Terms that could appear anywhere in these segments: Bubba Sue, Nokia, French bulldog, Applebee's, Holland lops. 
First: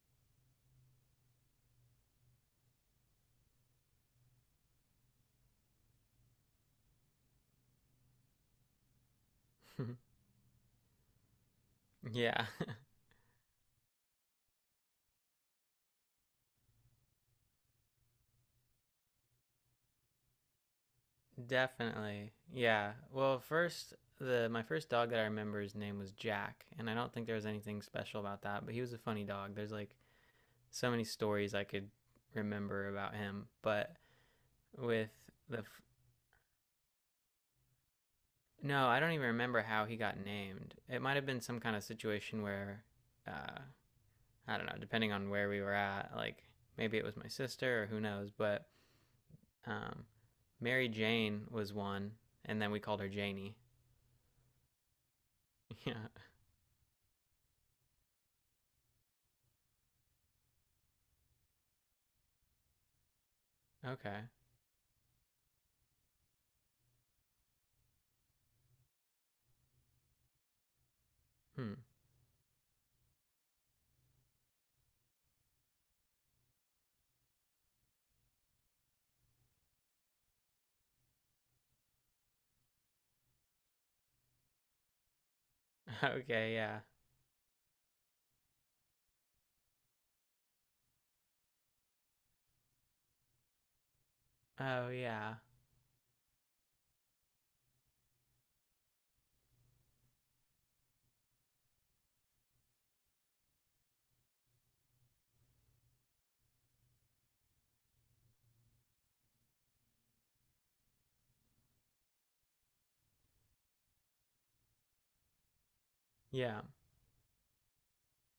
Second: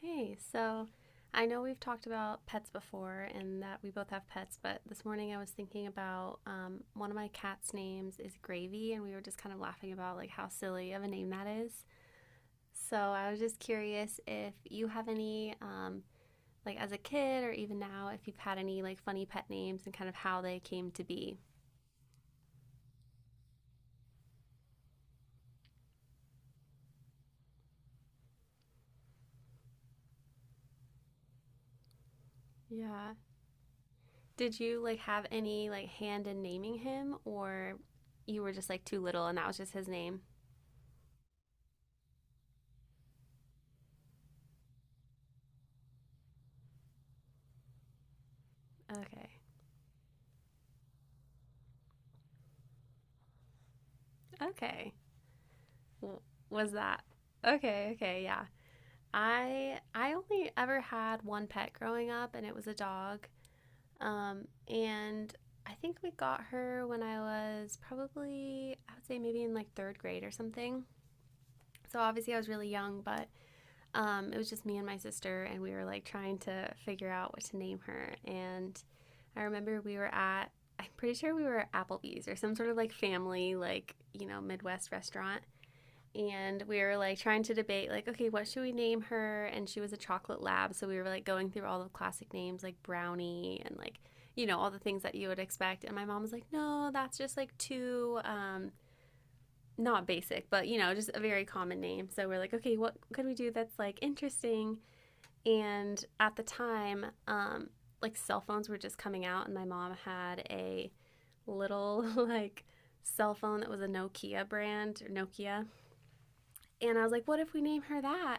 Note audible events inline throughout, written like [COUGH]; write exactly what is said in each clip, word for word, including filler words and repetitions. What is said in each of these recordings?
Hey, so I know we've talked about pets before and that we both have pets, but this morning I was thinking about um, one of my cat's names is Gravy, and we were just kind of laughing [LAUGHS] about like how silly of a name that is. Yeah, So I was just curious if you have any, um, like as a kid or even now, if you've had any like funny pet names and kind of how they came to be. [LAUGHS] definitely. Yeah. Well, first, the my first dog that I remember his name was Jack, and I don't think there was anything special about that, but he was a funny dog. There's like so many stories I could remember Yeah. about him. But Did you like with have the any f- like hand in naming him, or you were just like no, too I don't little even and that was remember just how his he name? got named. It might have been some kind of situation where uh I don't know, depending on where we were at. Like, maybe it was my sister or who knows. But Okay. um Mary Jane was one, and then we called her Janie. Okay. [LAUGHS] Yeah. was that. Okay, okay, yeah. I I only ever had one pet growing up, and it was a dog. Okay. Um, and I think we got her when I was probably I would say maybe in like third grade or something. Hmm. So obviously I was really young, but um, it was just me and my sister, and we were like trying to figure out what to name her. And I remember we were at I'm pretty sure we were at Applebee's or some sort of like family like you know Midwest restaurant, [LAUGHS] Okay. and we Yeah. were like trying to debate like, okay, what should we name her? And she was a chocolate lab, so we were like going through all the classic names like brownie and like you know all the Oh, things that you yeah. would expect. And my mom was like, no, that's just like too um not basic, but you know just a very common name. So we're like, okay, what could we do that's like interesting? And at the time um like cell phones were just coming out, and my mom had a little [LAUGHS] like cell phone that was a Nokia brand or Nokia. Yeah. And I was like, what if we name her that?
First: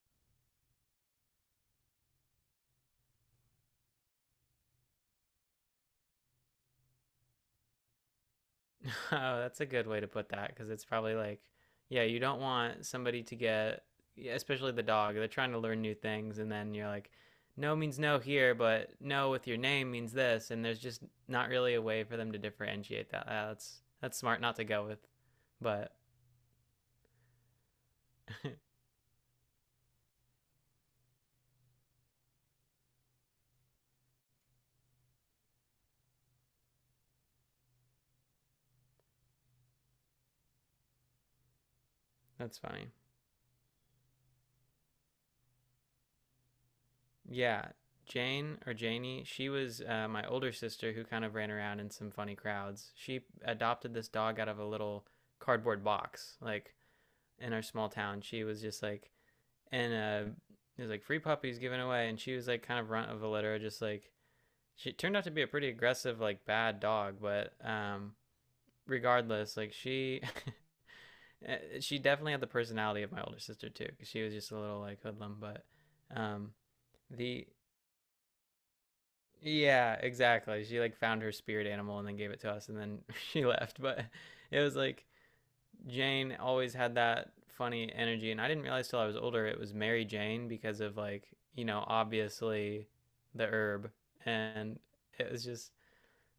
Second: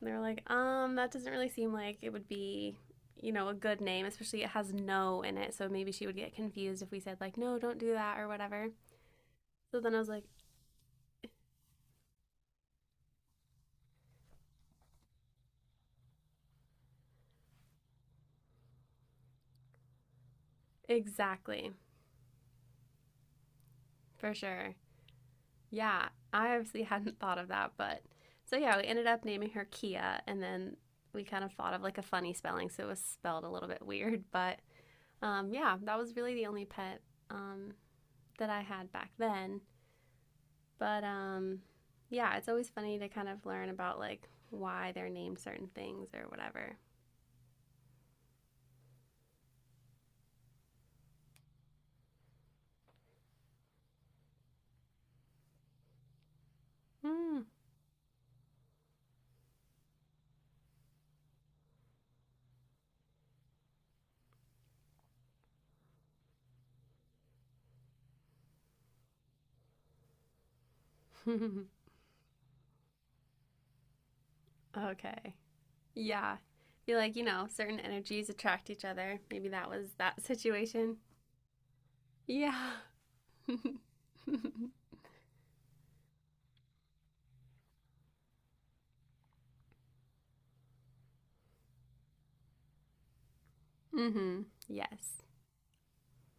And they were like, um, that doesn't really seem like it would be, you know, a good name, especially it has no in it. So maybe she would get confused if we said, like, no, don't do that or whatever. [LAUGHS] Oh, that's a So good then I way was to like, put that, because it's probably like, yeah, you don't want somebody to get, yeah, especially the dog, they're trying to learn new things. And then you're like, no means no here, but no with your name means this. And there's just not exactly, really a way for them to differentiate that. Ah, that's, that's for smart not to sure. go with. But Yeah, I obviously [LAUGHS] hadn't thought of that. But so yeah, we [LAUGHS] ended up naming her Kia. And then we kind of thought of like a funny spelling. So it was spelled a little bit weird. But um, yeah, that was really the only pet um, that I had back then. But um, yeah, it's that's always funny. funny to kind of learn about like why they're named certain things or whatever. Yeah, Jane or Janie, she was uh, my older sister who kind of ran around in some funny crowds. She adopted this dog out of a little cardboard box, like Hmm. in our small town. She was just like, and uh, it was like free puppies given away, and she was like kind of runt of the litter. Just like, she turned out to be a pretty aggressive, like bad dog. But um, regardless, like, she, [LAUGHS] she definitely had the personality of my older sister too, because she was just a [LAUGHS] little like okay. hoodlum. But Yeah. um, Feel like, you the know, certain energies attract each other. Maybe that was Yeah, that exactly. She like situation. found her spirit animal and then gave it to us, Yeah. and then [LAUGHS] she [LAUGHS] left. But it mm-hmm. was like, Jane always had that funny energy, and I didn't realize till I was older it was Mary Jane because of like, you know, obviously the herb. And Yes. it was just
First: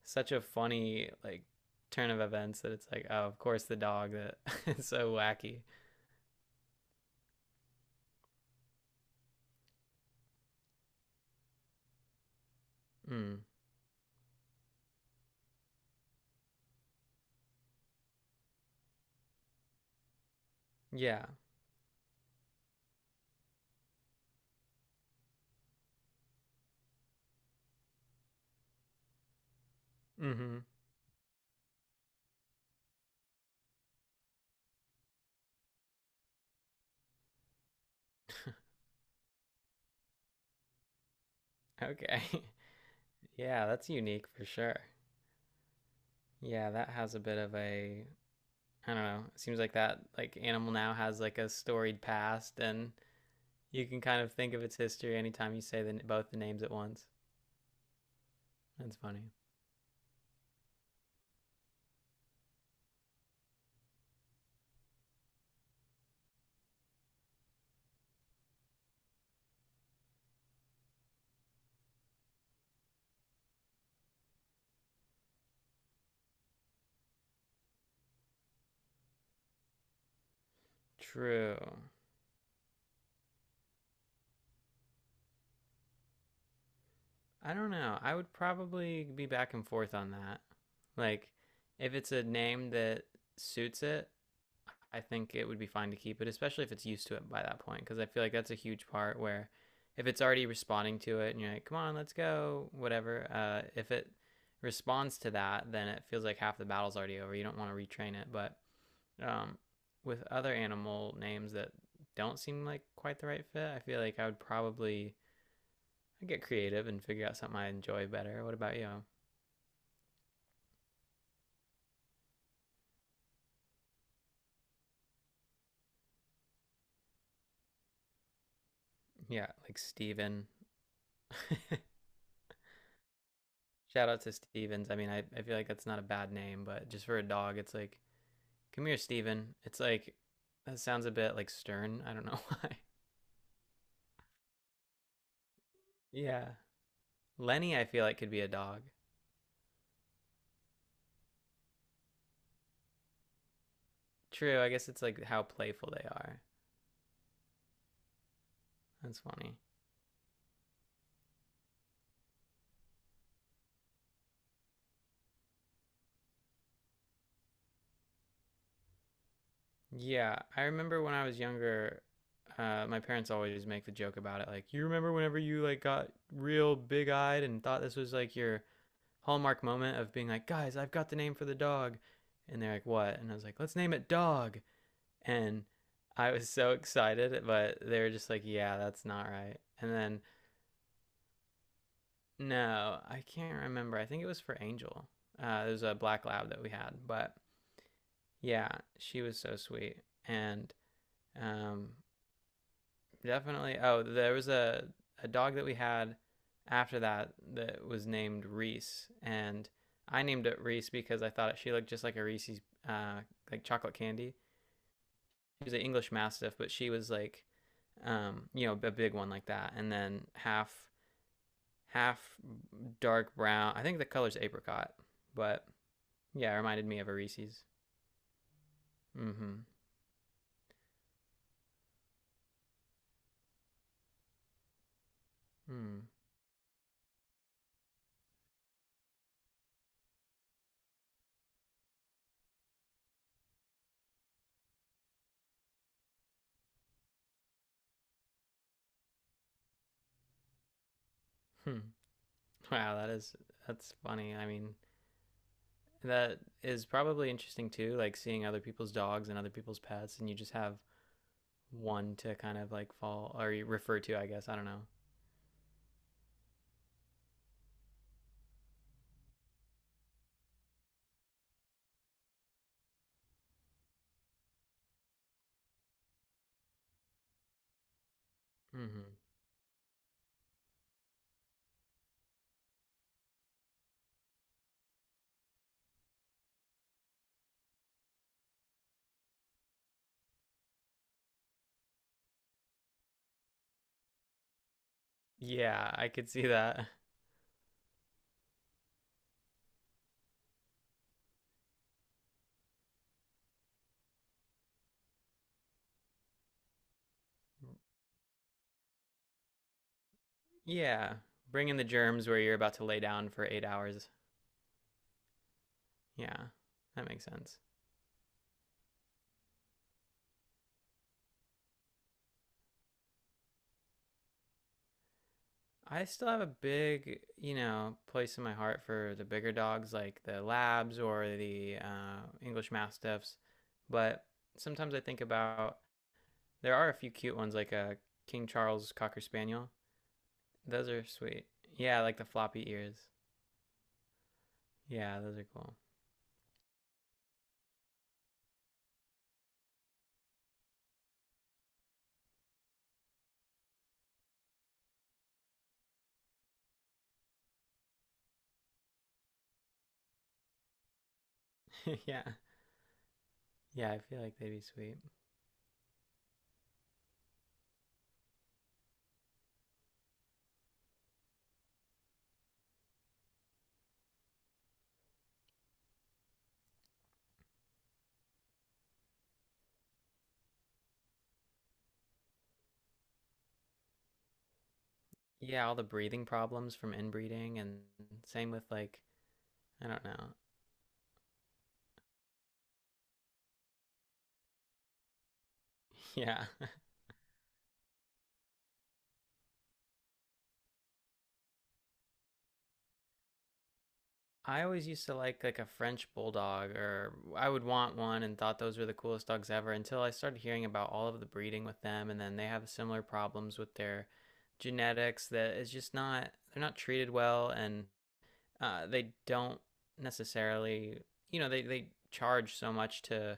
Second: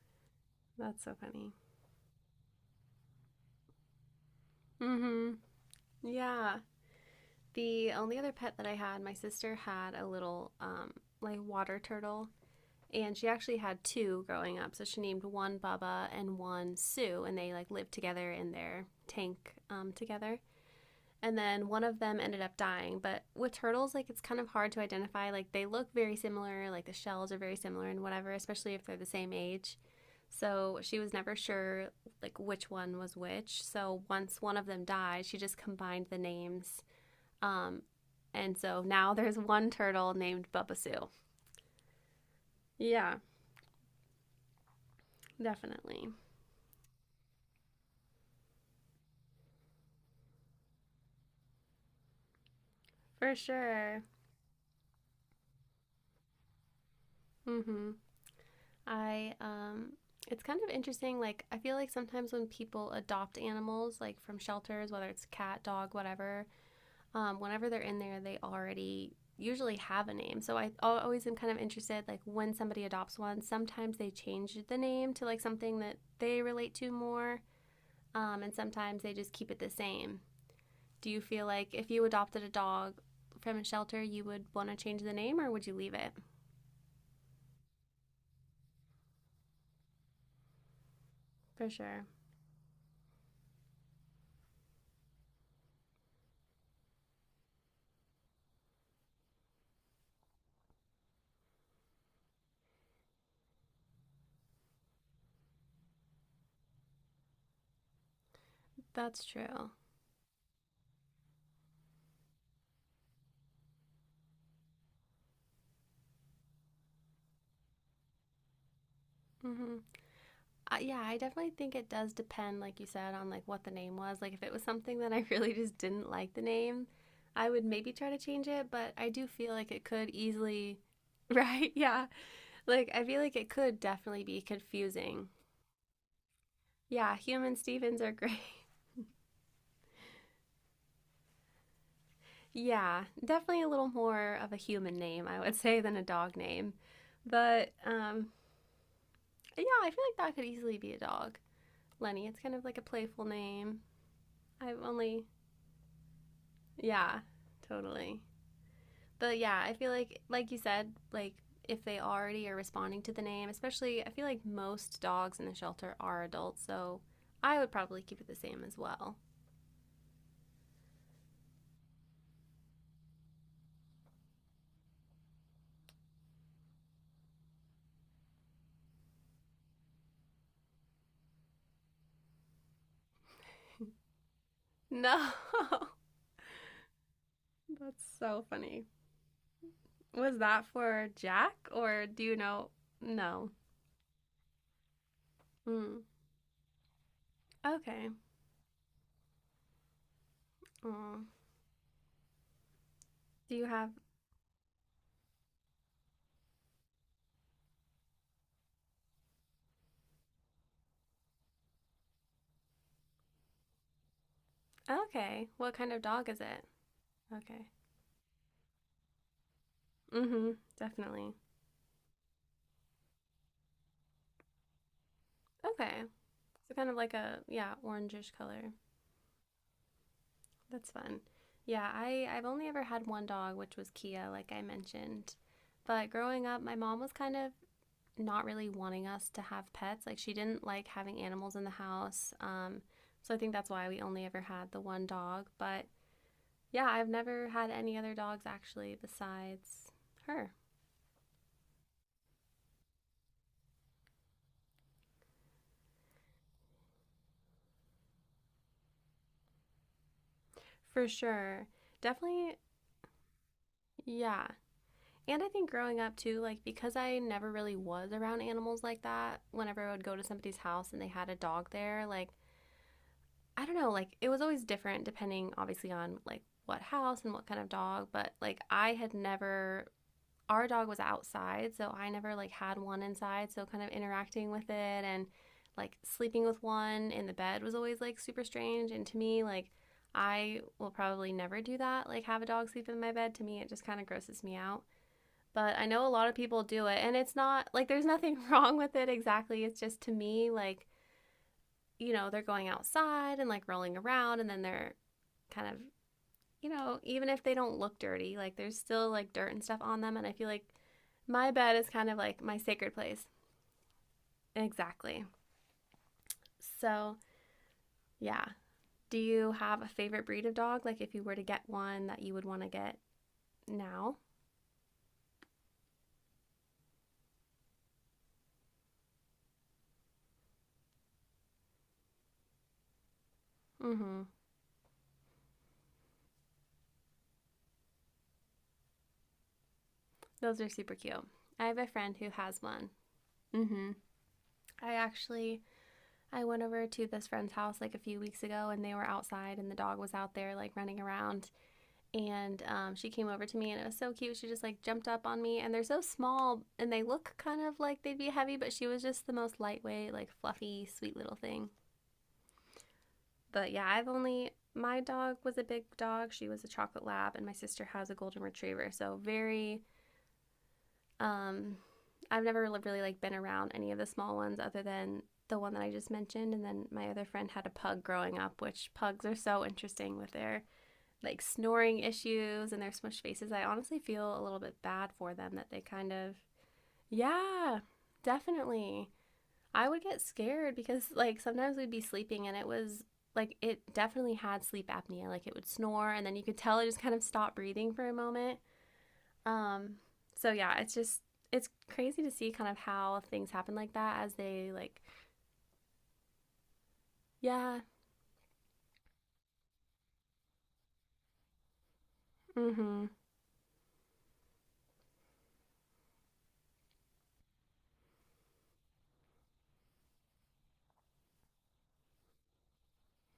such a That's funny so like funny. turn of events that it's like, oh, of course the dog that is [LAUGHS] so Mm-hmm. wacky. Yeah. The only other pet that I had, my sister had a little um like water turtle, and she Mm. actually had two growing up. So she named one Bubba and one Sue, and they like lived together in their tank um, together. Yeah. And then one of them ended up dying. But with turtles, like it's kind of hard to identify. Like they look very similar, like the shells are very similar and whatever, especially if they're the same age. Mhm. So she was never sure like which one was which. So once one of them died, she just combined the names. Um, and so now [LAUGHS] there's one turtle named Bubba Sue. Okay. [LAUGHS] Yeah, Yeah, that's unique for sure. definitely. Yeah, that has a bit of a, I don't know. It seems like that, like, Animal Now has like a storied past, and For you sure. can kind of think of its history anytime you say the, both the names at once. Mhm. That's funny. I um it's kind of interesting, like I feel like sometimes when people adopt animals like from shelters, whether it's cat, dog, whatever, um whenever they're in there, they already usually have a name. So I always am kind of interested, like when somebody adopts one, sometimes they change the name to like something that they relate to more, um and sometimes they just keep it the same. Do you feel True. like if you adopted a dog from a shelter, you would want to change the name, or would you leave it? I don't know. I would probably be back and forth on that. Like, For if sure. it's a name that suits it, I think it would be fine to keep it, especially if it's used to it by that point, because I feel like that's a huge part. Where, if it's already responding to it and you're like, come on, let's go, whatever, uh, if it responds to that, then it feels like half the battle's already over. You don't want to retrain it. But That's um, true. with other animal names that don't seem like quite the right fit, I feel like I would probably, I'd get creative and figure out something I enjoy better. What about you? Mm-hmm. Uh, yeah, I definitely think it does depend, like you said, on like what the name was. Like if it was something that I [LAUGHS] really just didn't like the name, I would maybe try to change it. But I do Yeah, feel like like it could Steven. easily, [LAUGHS] right? Yeah, like I feel like it could Shout out definitely to be Stevens. I mean, I, confusing. I feel like that's not a bad name, but just Yeah, for a human dog, it's like, Stevens are great. come here, Steven. It's like that sounds a bit like stern. I don't know [LAUGHS] why. [LAUGHS] yeah, definitely a little more of a human name, I would [LAUGHS] say, than a dog Yeah. name. But Lenny, I feel like um, could be a dog. yeah, I feel like that could easily be a dog. Lenny, it's kind of like a playful name. True, I I've guess it's like only how playful they are. Yeah, totally. That's But funny. yeah, I feel like, like you said, like if they already are responding to the name, especially, I feel like most dogs in the shelter are adults, so I would probably keep it the same as well. Yeah, I remember when I was younger, uh, my parents always make the joke about it. Like, you remember whenever you like got real big eyed and thought this was like your hallmark moment of being like, guys, I've got the name for the dog, and they're like, what? And I was like, let's name it Dog. No, And [LAUGHS] I was so excited, but they that's were just like, so "Yeah, funny. that's not right." And then Was that for Jack, or do you know? no, I No. can't remember. I think it was for Angel. Uh, it was a Mm. black lab that we had. But Okay. yeah, she was so sweet, and Aw. um, Do you definitely. have? Oh, there was a a dog that we had after that that was named Reese, and I named it Reese because I thought she looked just like a Reese's, uh, like chocolate candy. Okay. He What was an kind of English dog is Mastiff, it? but she was like, Okay. um, you know, a big one like that, and then Mm-hmm. half Definitely. half dark brown. I think the color's apricot, but Okay. yeah, it So reminded kind of me of a like a, Reese's. yeah, orangish color. Mm-hmm. That's fun. Yeah, I, I've only ever had one dog, which was Kia, like I mentioned. But Mm. growing up, my mom was kind of not really wanting us to have pets. Like, she didn't like having animals in the house. Um, so I think that's why we only ever had the one dog. But yeah, I've never had any other dogs actually besides her. Hmm. [LAUGHS] Wow, that is that's funny. I mean, that is probably interesting too, like seeing other people's dogs and other people's pets, and you just have For sure. one to kind Definitely, of like fall or refer to, I yeah. guess. I don't know. And I think growing up too, like because I never really was around animals like that, whenever I would go to somebody's house and they had a dog there, like I don't know, like it was always different depending obviously on like what house and what kind of dog, but like I Mm-hmm. had never our dog was outside, so I never like had one inside, so kind of interacting with it and like sleeping with one in the bed was always like super strange. And to me like I will probably never do that, like have a dog sleep in my bed. To me, it just kind of grosses me out. But I Yeah, know a I lot could of see people do that. it, and it's not like there's nothing [LAUGHS] wrong with it exactly. It's just to me, like, you know, they're going outside and like rolling around and then they're kind of, you know, even if they don't [LAUGHS] look dirty, like there's still like dirt and stuff on them. And I feel like Yeah. my Bring in bed the is kind of germs where like you're my about to sacred lay place. down for eight hours. Exactly. Yeah. That So, makes sense. yeah. Do you have a favorite breed of dog? Like if you were to get one that you would want to get now? I still have a big, you know, place in my heart for the bigger dogs like the labs or the uh, English Mastiffs. Mm hmm. But sometimes I think about, there are a few cute ones like a King Charles Cocker Spaniel. Those are Those super are cute. sweet. I have a Yeah, friend like the who has floppy one. ears. Mm hmm. I Yeah, those are actually. cool. I went over to this friend's house like a few weeks ago, and they were outside and the dog was out there like running around, and um, she came over to me and it was so cute, she just like jumped up on me. And they're so small and they look kind of like they'd be heavy, but she was just the most lightweight like fluffy sweet little thing. [LAUGHS] Yeah. But yeah, Yeah, I I've feel like they'd only be sweet. my dog was a big dog, she was a chocolate lab, and my sister has a golden retriever, so very um I've never really like been around any of the small ones other than the one that I just mentioned. And then my other friend had a pug growing up, which pugs are so interesting with their like snoring issues and their smushed faces. I honestly feel a little bit bad for them Yeah, that all they the kind breathing of, problems from inbreeding yeah, and same with like, definitely. I I would don't get know. scared because like sometimes we'd be sleeping and it was like it definitely had sleep apnea. Like it would snore and then you Yeah. could [LAUGHS] tell it just kind of stopped breathing for a moment. Um, so yeah, it's just it's crazy to see kind of how things happen like that as I they always like used to like like a French bulldog or I would yeah, want one and thought those were the coolest dogs ever, until I started hearing about all of the breeding with them, and then they have similar mm-hmm, problems with their genetics, that is just not, they're not treated well. And uh, they don't necessarily, you know, they, they charge so much to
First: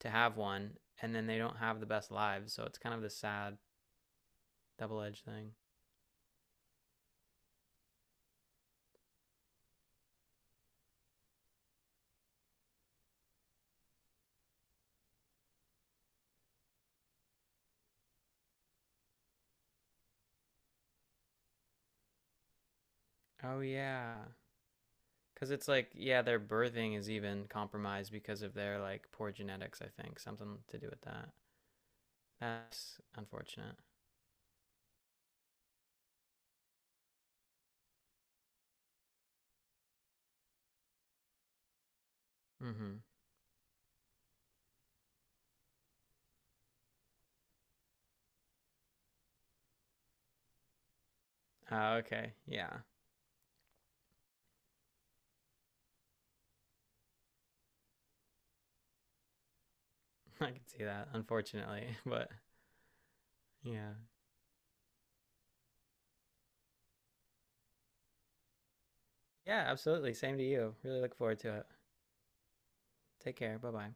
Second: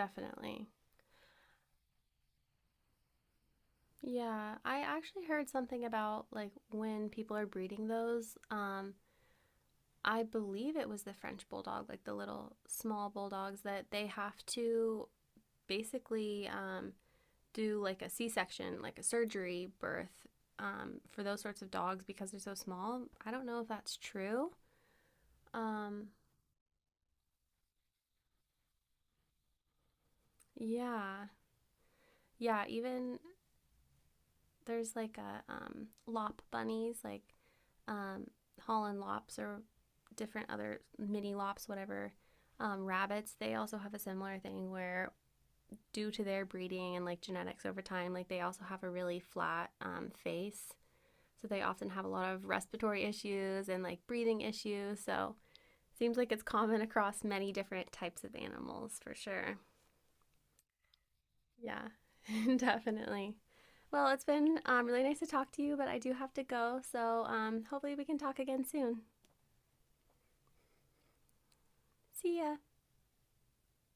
to have one, and then they don't have the best lives. So it's kind of the sad Yeah, I actually double-edged heard thing. something about like when people are breeding those. Um, I believe it was the French bulldog, like the little small bulldogs, that they have to basically um, do like a C-section, like a surgery birth um, for those sorts of dogs because they're so small. I don't know Oh if that's yeah. true. Because it's like, Um, yeah, their birthing is even compromised because of their like poor genetics, I think. Something to do with yeah. that. Yeah, That's even unfortunate. there's like a um, lop bunnies, like um, Holland lops or different other mini lops, whatever. Um, Mm-hmm. rabbits, they also have a similar thing where, due to their breeding and like genetics over time, like they also have a really flat um, face. So they often Oh, have a lot okay. of Yeah. respiratory issues and like breathing issues. So seems like it's common across many different types of animals for sure. [LAUGHS] I can see that, unfortunately. Yeah, [LAUGHS] But [LAUGHS] definitely. yeah. Well, it's been um, really nice to talk to you, but I do have to go. So um, hopefully we can talk again soon. Yeah, absolutely. Same to you. Really look forward to it. See ya. Take care. Bye bye.